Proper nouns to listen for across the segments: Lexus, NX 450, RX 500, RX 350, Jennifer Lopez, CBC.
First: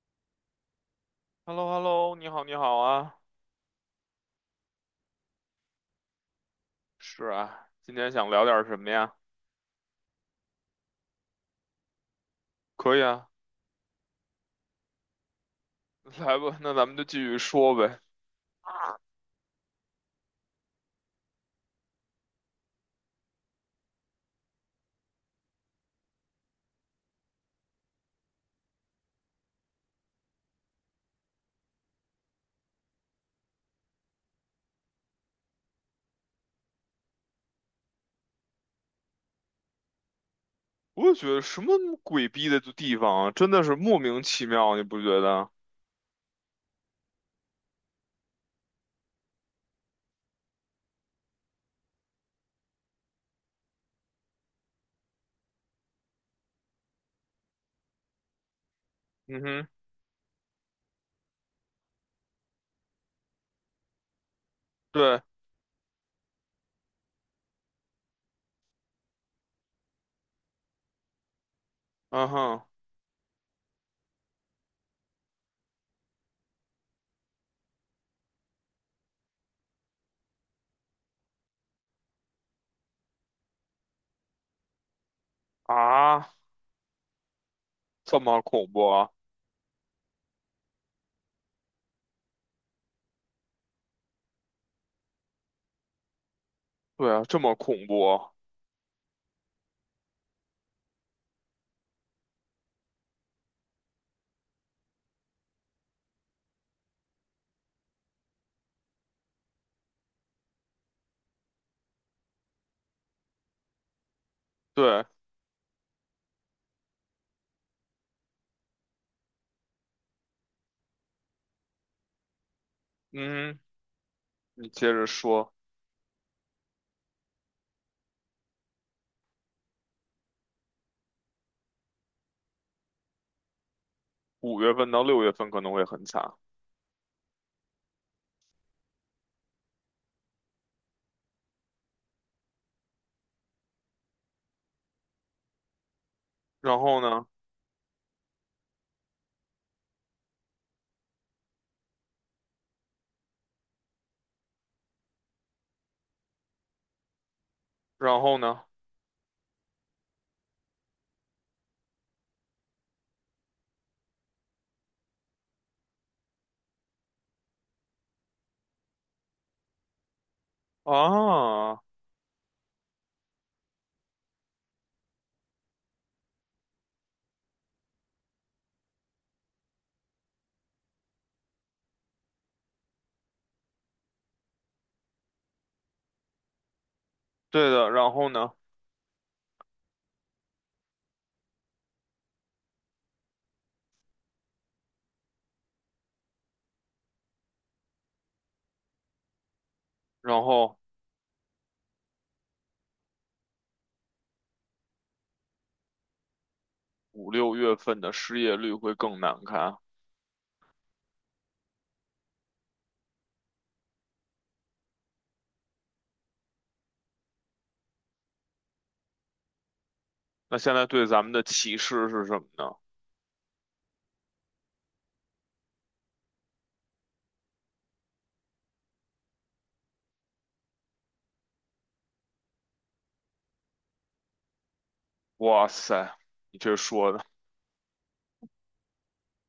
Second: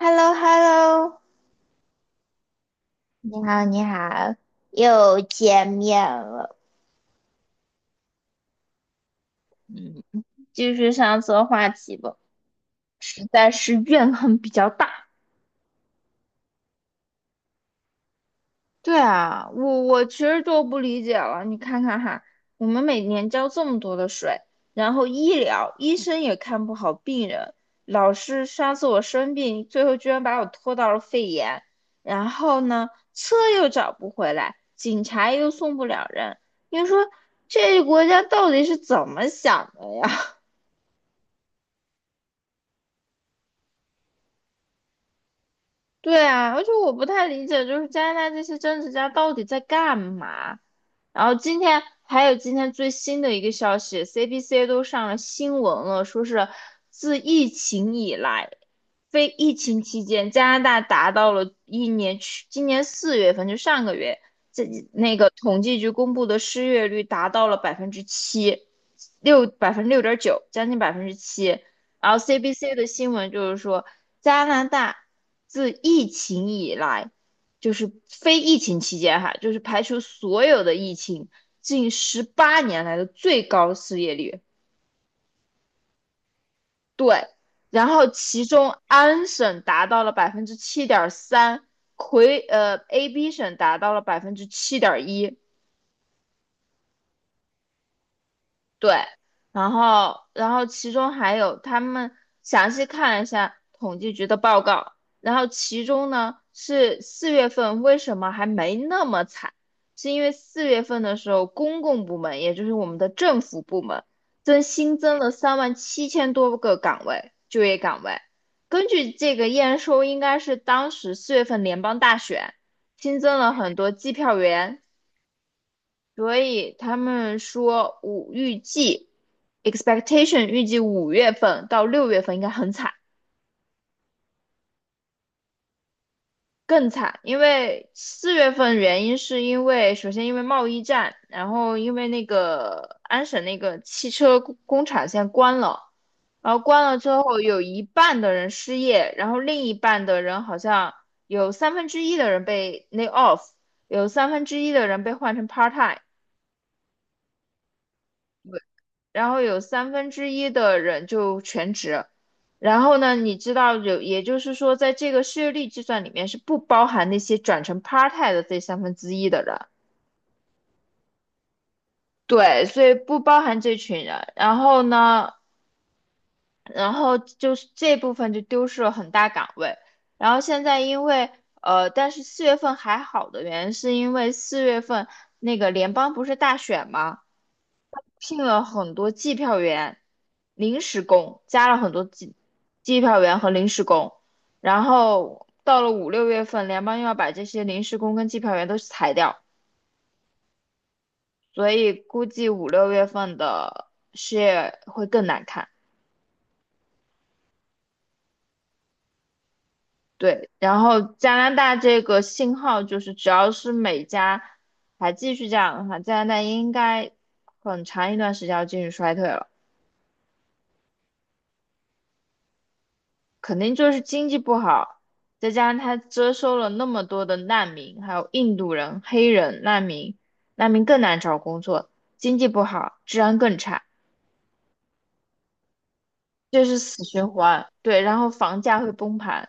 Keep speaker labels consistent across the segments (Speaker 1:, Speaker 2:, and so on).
Speaker 1: h e l l o h e l l o
Speaker 2: h e l l o h e l l o 你好，你好啊，
Speaker 1: 你好，你好，又见面了。
Speaker 2: 是啊，今天想聊点什么呀？
Speaker 1: 嗯，继续上次的话题吧，
Speaker 2: 可以
Speaker 1: 实
Speaker 2: 啊，
Speaker 1: 在是怨恨比较大。
Speaker 2: 来吧，那咱们就继续说呗。
Speaker 1: 对啊，我其实就不理解了。你看看哈，我们每年交这么多的税，然后医疗医生也看不好病人，老师上次我生病，最后居然把我拖到了肺炎，然后呢，车又找不回来，警察又送不了人。你说这个国家到底是怎么想的呀？
Speaker 2: 我也觉得什么鬼逼的地方啊，真的是莫名其妙，你不觉得？
Speaker 1: 对啊，而且我不太理解，就是加拿大这些政治家到底在干嘛？然后今天还有今天最新的一个消息，CBC 都上了新闻了，说是自疫情以来，非
Speaker 2: 嗯
Speaker 1: 疫
Speaker 2: 哼，
Speaker 1: 情期间，加拿大达到了一年去今年四月份就上个月，这那
Speaker 2: 对，
Speaker 1: 个统计局公布的失业率达到了百分之七，6.9%，将近百分之七。然后
Speaker 2: 嗯哼，
Speaker 1: CBC 的新闻就是说，加拿大自疫情以来，就是非疫情期间哈，就是排除所有的疫情，近18年来的最高失业率。
Speaker 2: 啊，
Speaker 1: 对，然后
Speaker 2: 这么
Speaker 1: 其
Speaker 2: 恐
Speaker 1: 中
Speaker 2: 怖啊？
Speaker 1: 安省达到了7.3%，AB 省达到了7.1%，
Speaker 2: 对啊，这么恐怖啊
Speaker 1: 对，然后其中还有他们详细看了一下统计局的报告，然后其中呢是四月份为什么还没那么惨，是因为四月份的时候公共部门，也就是我们的政府部门，新
Speaker 2: 对，
Speaker 1: 增了3.7万多个岗位，就业岗位。根据这个验收，应该是当时四月份联邦大选新增了
Speaker 2: 嗯哼
Speaker 1: 很多计票
Speaker 2: 你
Speaker 1: 员、
Speaker 2: 接着说，
Speaker 1: 所以他们说预计 预计五月份到六月份应该很惨，
Speaker 2: 五月份到六月份可能会很惨，
Speaker 1: 更惨，因为四月份原因是因为首先因为贸易战，然后因为那个安省那个汽车工厂现在关了，然后
Speaker 2: 然
Speaker 1: 关了
Speaker 2: 后
Speaker 1: 之
Speaker 2: 呢，
Speaker 1: 后有一半的人失业，然后另一半的人好像有三分之一的人被 lay off，有1/3的人被换成 part time。
Speaker 2: 然后呢，
Speaker 1: 然后有三分之一的人就全职。然后呢，你知道有，也就是说，在这个失业率计算里面是不包含那些转成 part time 的这1/3的人，
Speaker 2: 啊，
Speaker 1: 对，所以不包含这群人。然后呢，然后就是这部分就丢失了很大岗位。然后现在因为呃，但是四月份还好的原因是因为四月份那个联邦不是大选吗？
Speaker 2: 对的，然后
Speaker 1: 聘
Speaker 2: 呢，
Speaker 1: 了很多计票员、临时工，加了很多计票员和临时工。然后到了五六月份，联邦又要把这些临时工跟计票员都裁掉，
Speaker 2: 然后。
Speaker 1: 所以估计五六月份的失业会更难看。
Speaker 2: 五六月份的失业率会更难看啊。
Speaker 1: 对，然后加拿大这个信号就是，只要是美加还继续这样的话，加拿大应该很长一段时间要进入衰退了。
Speaker 2: 那现在对咱们的歧视是什么呢？
Speaker 1: 肯定就是经济不好，再加上他接收了那么多的难民，还有印度人、黑人难民，难民更难找工作，经济不好，治安更差，
Speaker 2: 哇塞，你
Speaker 1: 这
Speaker 2: 这
Speaker 1: 是死
Speaker 2: 说的，
Speaker 1: 循环。对，然后房价会崩盘，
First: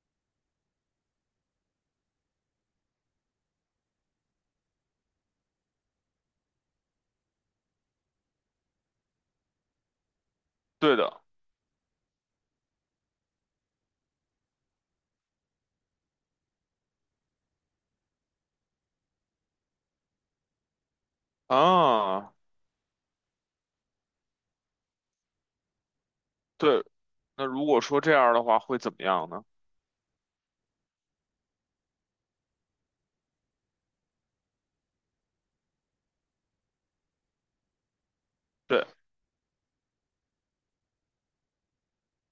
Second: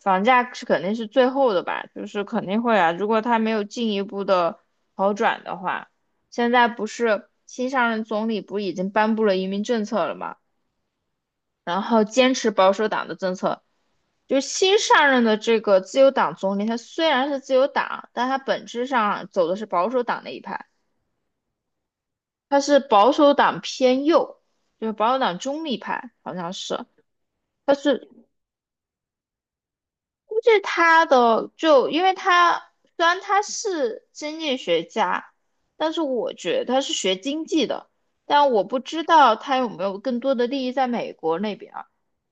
Speaker 1: 房价是肯定是最后的吧，就是肯定会啊，如果他没有进一步的好转的话，现在不是新上任总理不已经颁布了移民政策了吗？
Speaker 2: 对的
Speaker 1: 然后坚持保守党的政策，就是新上任的这个自由党总理，他虽然是自由党，但他本质上走的是保守党那一派，
Speaker 2: 啊，
Speaker 1: 他是保守党偏右，就是保守党中立派，好像是。
Speaker 2: 对。那如
Speaker 1: 但
Speaker 2: 果说
Speaker 1: 是
Speaker 2: 这样的话，会怎么样呢？
Speaker 1: 估计他的就因为他虽然他是经济学家，但是我觉得他是学经济的，但我不
Speaker 2: 对，
Speaker 1: 知道他有没有更多的利益在美国那边啊，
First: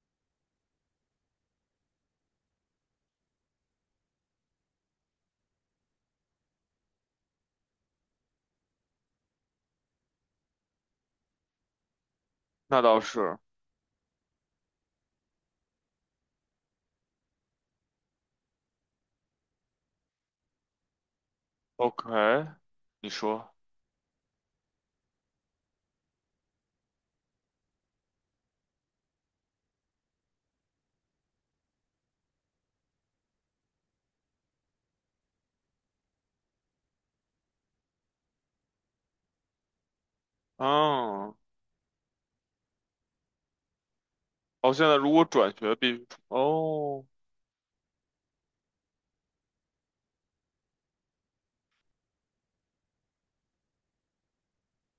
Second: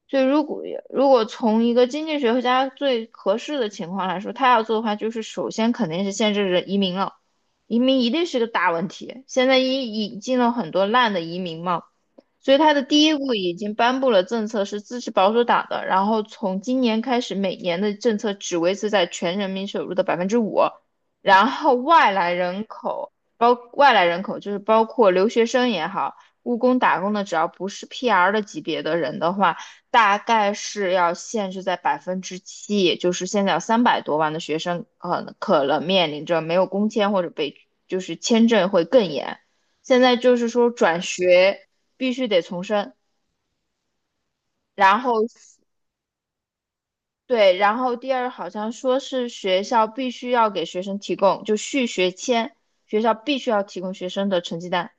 Speaker 1: 所以如果从一个经济学家最合适的情况来说，他要做的话，就是首先肯定是限制人移民了，移民一定是个大问题。现在引进了很多烂的移民嘛，所以他
Speaker 2: 那
Speaker 1: 的
Speaker 2: 倒
Speaker 1: 第一步
Speaker 2: 是
Speaker 1: 已经颁布了政策，是支持保守党的，然后从今年开始，每年的政策只维持在全人民收入的5%，然后
Speaker 2: OK。你说，
Speaker 1: 外来人口就是包括留学生也好。务工打工的，只要不是 PR 的级别的人的话，大概是要限制在百分之七，也就是现在有300多万的学生，呃，可能面临着没有工签或者就是签证会更严。现在就是说转
Speaker 2: 啊。
Speaker 1: 学必须得重申，
Speaker 2: 哦，现在
Speaker 1: 然
Speaker 2: 如果
Speaker 1: 后
Speaker 2: 转学必，哦，
Speaker 1: 对，然后第二好像说是学校必须要给学生提供续学签，学校必须要提供学生的成绩单。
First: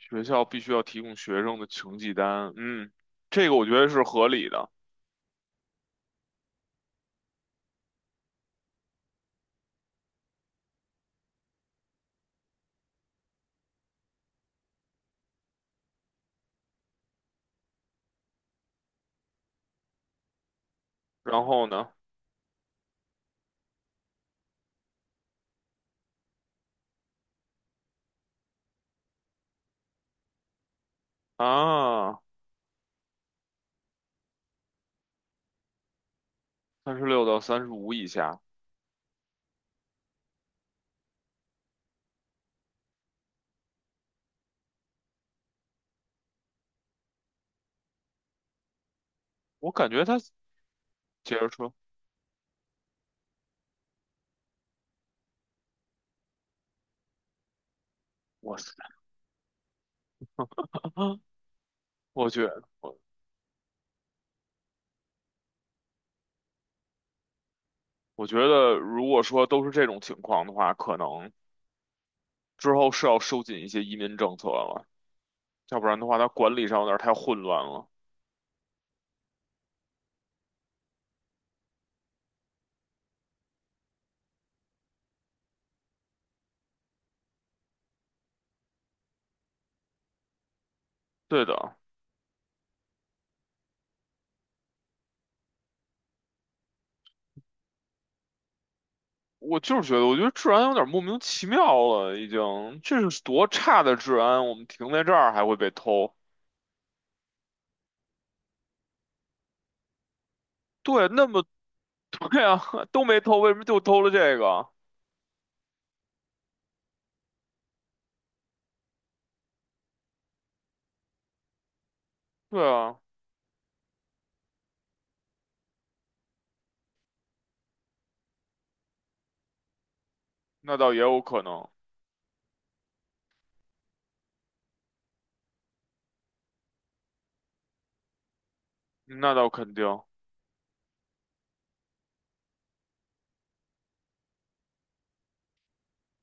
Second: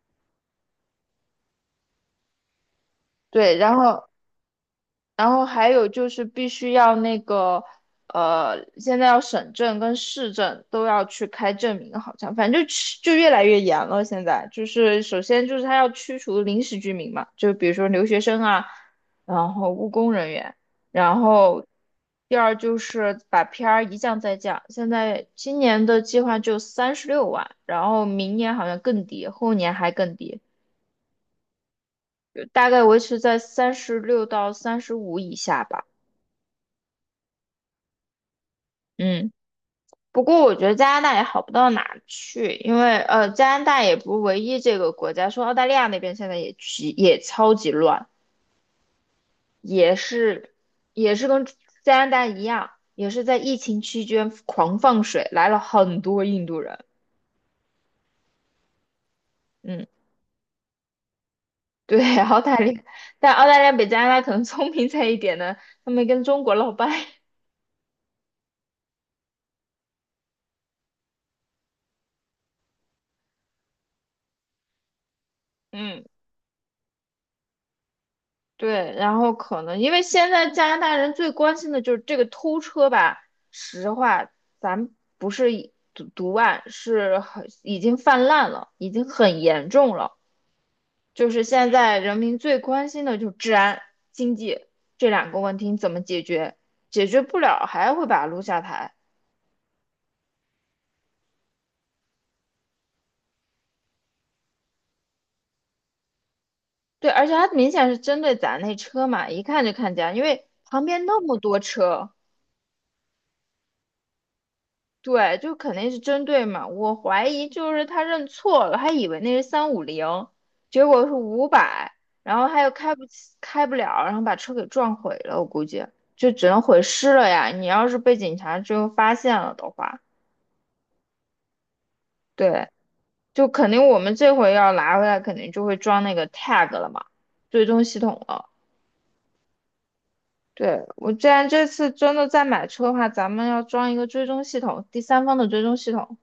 Speaker 2: 学校必须要提供学生的成绩单，嗯，这个
Speaker 1: 对，
Speaker 2: 我觉
Speaker 1: 然
Speaker 2: 得是
Speaker 1: 后
Speaker 2: 合理的。
Speaker 1: 然后还有就是必须要那个，呃，现在要省证跟市政都要去开证明，好像反正就越来越严了。现在就是首先就是他要驱除临时居民嘛，就比如说留学生啊，然后务工人员，然
Speaker 2: 然
Speaker 1: 后
Speaker 2: 后呢，
Speaker 1: 第二就是把 PR 一降再降。现在今年的计划就36万，然后明年好像更低，后年还更低，
Speaker 2: 啊，
Speaker 1: 就大概维持在三十六到三十五以下吧。
Speaker 2: 三十六到三十五以下，
Speaker 1: 嗯。不过我觉得加拿大也好不到哪儿去，因为呃，加拿大也不是唯一这个国家，说澳大利亚那边现在也超级乱，
Speaker 2: 我感
Speaker 1: 也
Speaker 2: 觉他
Speaker 1: 是也是
Speaker 2: 接
Speaker 1: 跟
Speaker 2: 着说。
Speaker 1: 加拿大一样，也是在疫情期间狂放水，来了很多印度人。
Speaker 2: 哇塞。
Speaker 1: 嗯，对，
Speaker 2: 我
Speaker 1: 澳
Speaker 2: 觉
Speaker 1: 大
Speaker 2: 得，
Speaker 1: 利亚，
Speaker 2: 我
Speaker 1: 但澳大利亚比加拿大可能聪明在一点呢，他们跟中国闹掰。
Speaker 2: 我觉得，如果说都是这种情况的话，可能之后是要收紧一些移民政策了，要不然
Speaker 1: 嗯。
Speaker 2: 的话，它管理上有点太混乱了。
Speaker 1: 对，然后可能因为现在加拿大人最关心的就是这个偷车吧。实话，咱不是一毒案，是很已经泛滥了，已经很严重了。就是
Speaker 2: 对
Speaker 1: 现
Speaker 2: 的，
Speaker 1: 在人民最关心的就是治安、经济这两个问题你怎么解决？解决不了还会把他撸下台。
Speaker 2: 我就是觉得，我觉得治安有点莫名其妙了，已经，这是多差的治安，我们停在这儿还会被偷。
Speaker 1: 对，而且他明显是针对咱那车嘛，一看就看见，因为旁边
Speaker 2: 对，
Speaker 1: 那
Speaker 2: 那
Speaker 1: 么
Speaker 2: 么
Speaker 1: 多 车。
Speaker 2: 对啊，都没偷，为什么就偷了这个？
Speaker 1: 对，就肯定是针对嘛。我怀疑就是他认错了，还以为那是三五零，结果是五百，然后他
Speaker 2: 对
Speaker 1: 又开
Speaker 2: 啊，
Speaker 1: 不起，开不了，然后把车给撞毁了。我估计就只能毁尸了呀。你要是被警察最后发现了的话，
Speaker 2: 那倒也有可能，
Speaker 1: 对，就肯定我们这回要拿回来，肯定就会装那个 tag 了嘛，追踪系统了。
Speaker 2: 那倒肯定。
Speaker 1: 对，我既然这次真的再买车的话，咱们要装一个追踪系统，第三方的追踪系统。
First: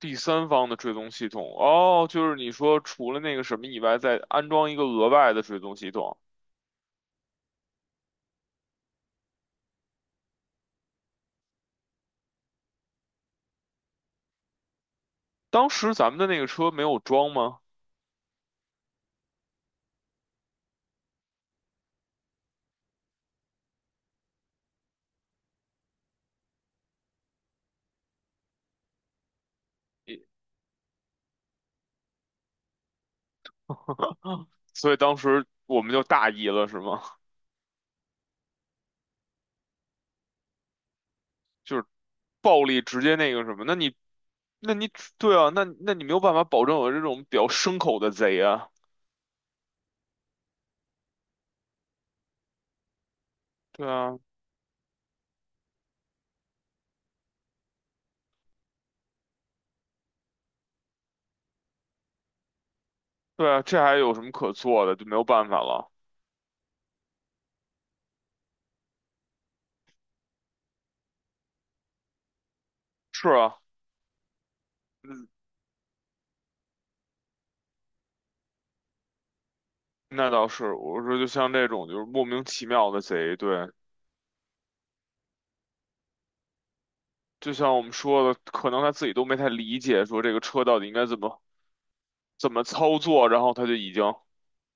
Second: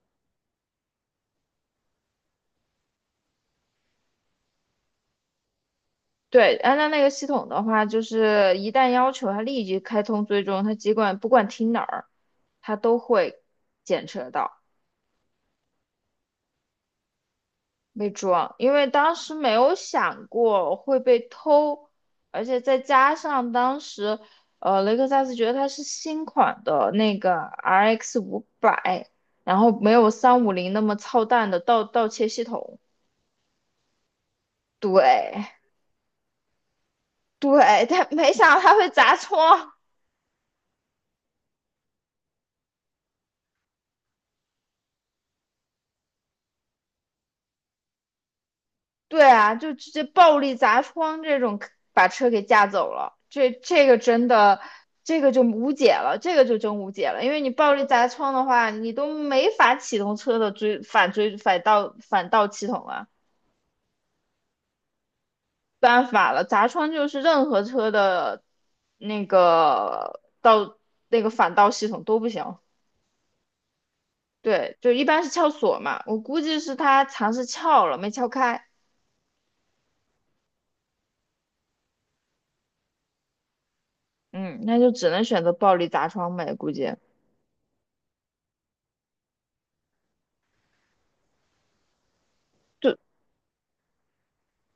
Speaker 2: 第三方的追踪系统，哦，就是你说除了那个什么以外，再安装一个额外的追踪系统。
Speaker 1: 对，安娜那个系统的话，就是一旦要求它立即开通追踪，它不管停哪儿，它都会检测到
Speaker 2: 当时咱们的那个车没有装吗？
Speaker 1: 被抓。因为当时没有想过会被偷，而且再加上当时，呃，雷克萨斯觉得它是新款的那个 RX 五百，然后没有
Speaker 2: 也
Speaker 1: 三五零那么操蛋的盗窃系统。
Speaker 2: 啊，所以当时
Speaker 1: 对
Speaker 2: 我们就大意了，是吗？
Speaker 1: 对，但没想到它会砸窗，
Speaker 2: 就是暴力直接那个什么，那你对啊，那你没有办法保证有这种比较牲口的贼啊，
Speaker 1: 对啊，就直接暴力砸窗这种，把车给架走了。这这
Speaker 2: 对
Speaker 1: 个
Speaker 2: 啊，
Speaker 1: 真的，这个就无解了，这个就真无解了。因为你暴力砸窗的话，你都没法启动车的追反追反倒反倒系统了，
Speaker 2: 对啊，这还有什么可做的？就没有办法了。
Speaker 1: 办法了。砸窗就是任何车的那个倒那个反倒系统都不行。
Speaker 2: 是啊，
Speaker 1: 对，就一般是
Speaker 2: 嗯
Speaker 1: 撬锁嘛，我估计是他尝试撬了没撬开，
Speaker 2: 那倒是，我说就像这种就是莫名其妙的贼，对，
Speaker 1: 嗯，那就只能选择暴力砸窗呗，估计。
Speaker 2: 就像我们说的，可能他自己都没太理解，说这个车到底应该怎么怎么
Speaker 1: 就
Speaker 2: 操作，然后他就已经，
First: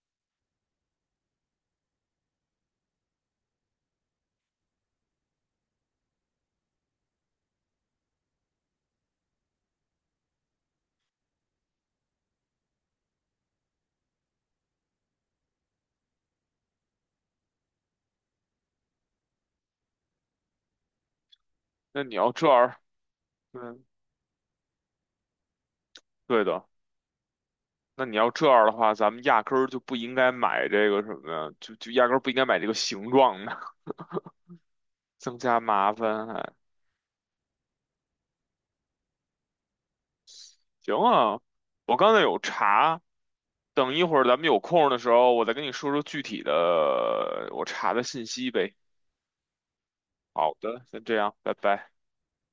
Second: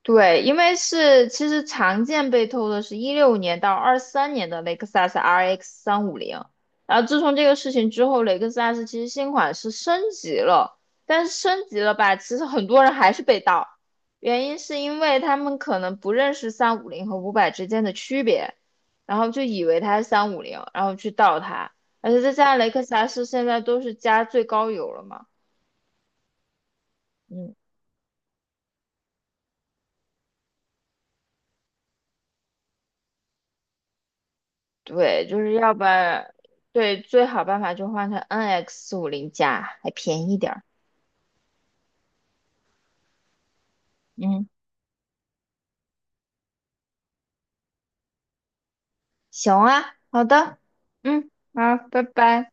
Speaker 1: 对，因为是其实常见被偷的是一六年到二三年的雷克萨斯 RX 三五零，然后自从这个事情之后，雷克萨斯其实新款是升级了，但是升级了吧，其实很多人还是被盗，原因是因为他们可能不认识三五零和五百之间的区别，然后就以为它是三五零，然后去盗它，
Speaker 2: 那
Speaker 1: 而
Speaker 2: 你
Speaker 1: 且
Speaker 2: 要
Speaker 1: 再加
Speaker 2: 这
Speaker 1: 上雷
Speaker 2: 样，
Speaker 1: 克萨斯现在都
Speaker 2: 嗯，
Speaker 1: 是加最高油了嘛。
Speaker 2: 对的，
Speaker 1: 嗯。
Speaker 2: 那你要这样的话，咱们压根儿就不应该买这个什么呀，就压根儿不应该买这个形状的，
Speaker 1: 对，就
Speaker 2: 增
Speaker 1: 是
Speaker 2: 加
Speaker 1: 要不
Speaker 2: 麻烦
Speaker 1: 然，
Speaker 2: 还。
Speaker 1: 对，最好办法就换成 NX 四五零加，还便宜点儿。
Speaker 2: 行啊，我刚才有查，等一会儿咱们
Speaker 1: 嗯，
Speaker 2: 有空的时候，我再跟你说说具体的我查的信息呗。
Speaker 1: 行啊，好
Speaker 2: 好
Speaker 1: 的，
Speaker 2: 的，先这
Speaker 1: 嗯，
Speaker 2: 样，拜
Speaker 1: 好，
Speaker 2: 拜。
Speaker 1: 拜拜。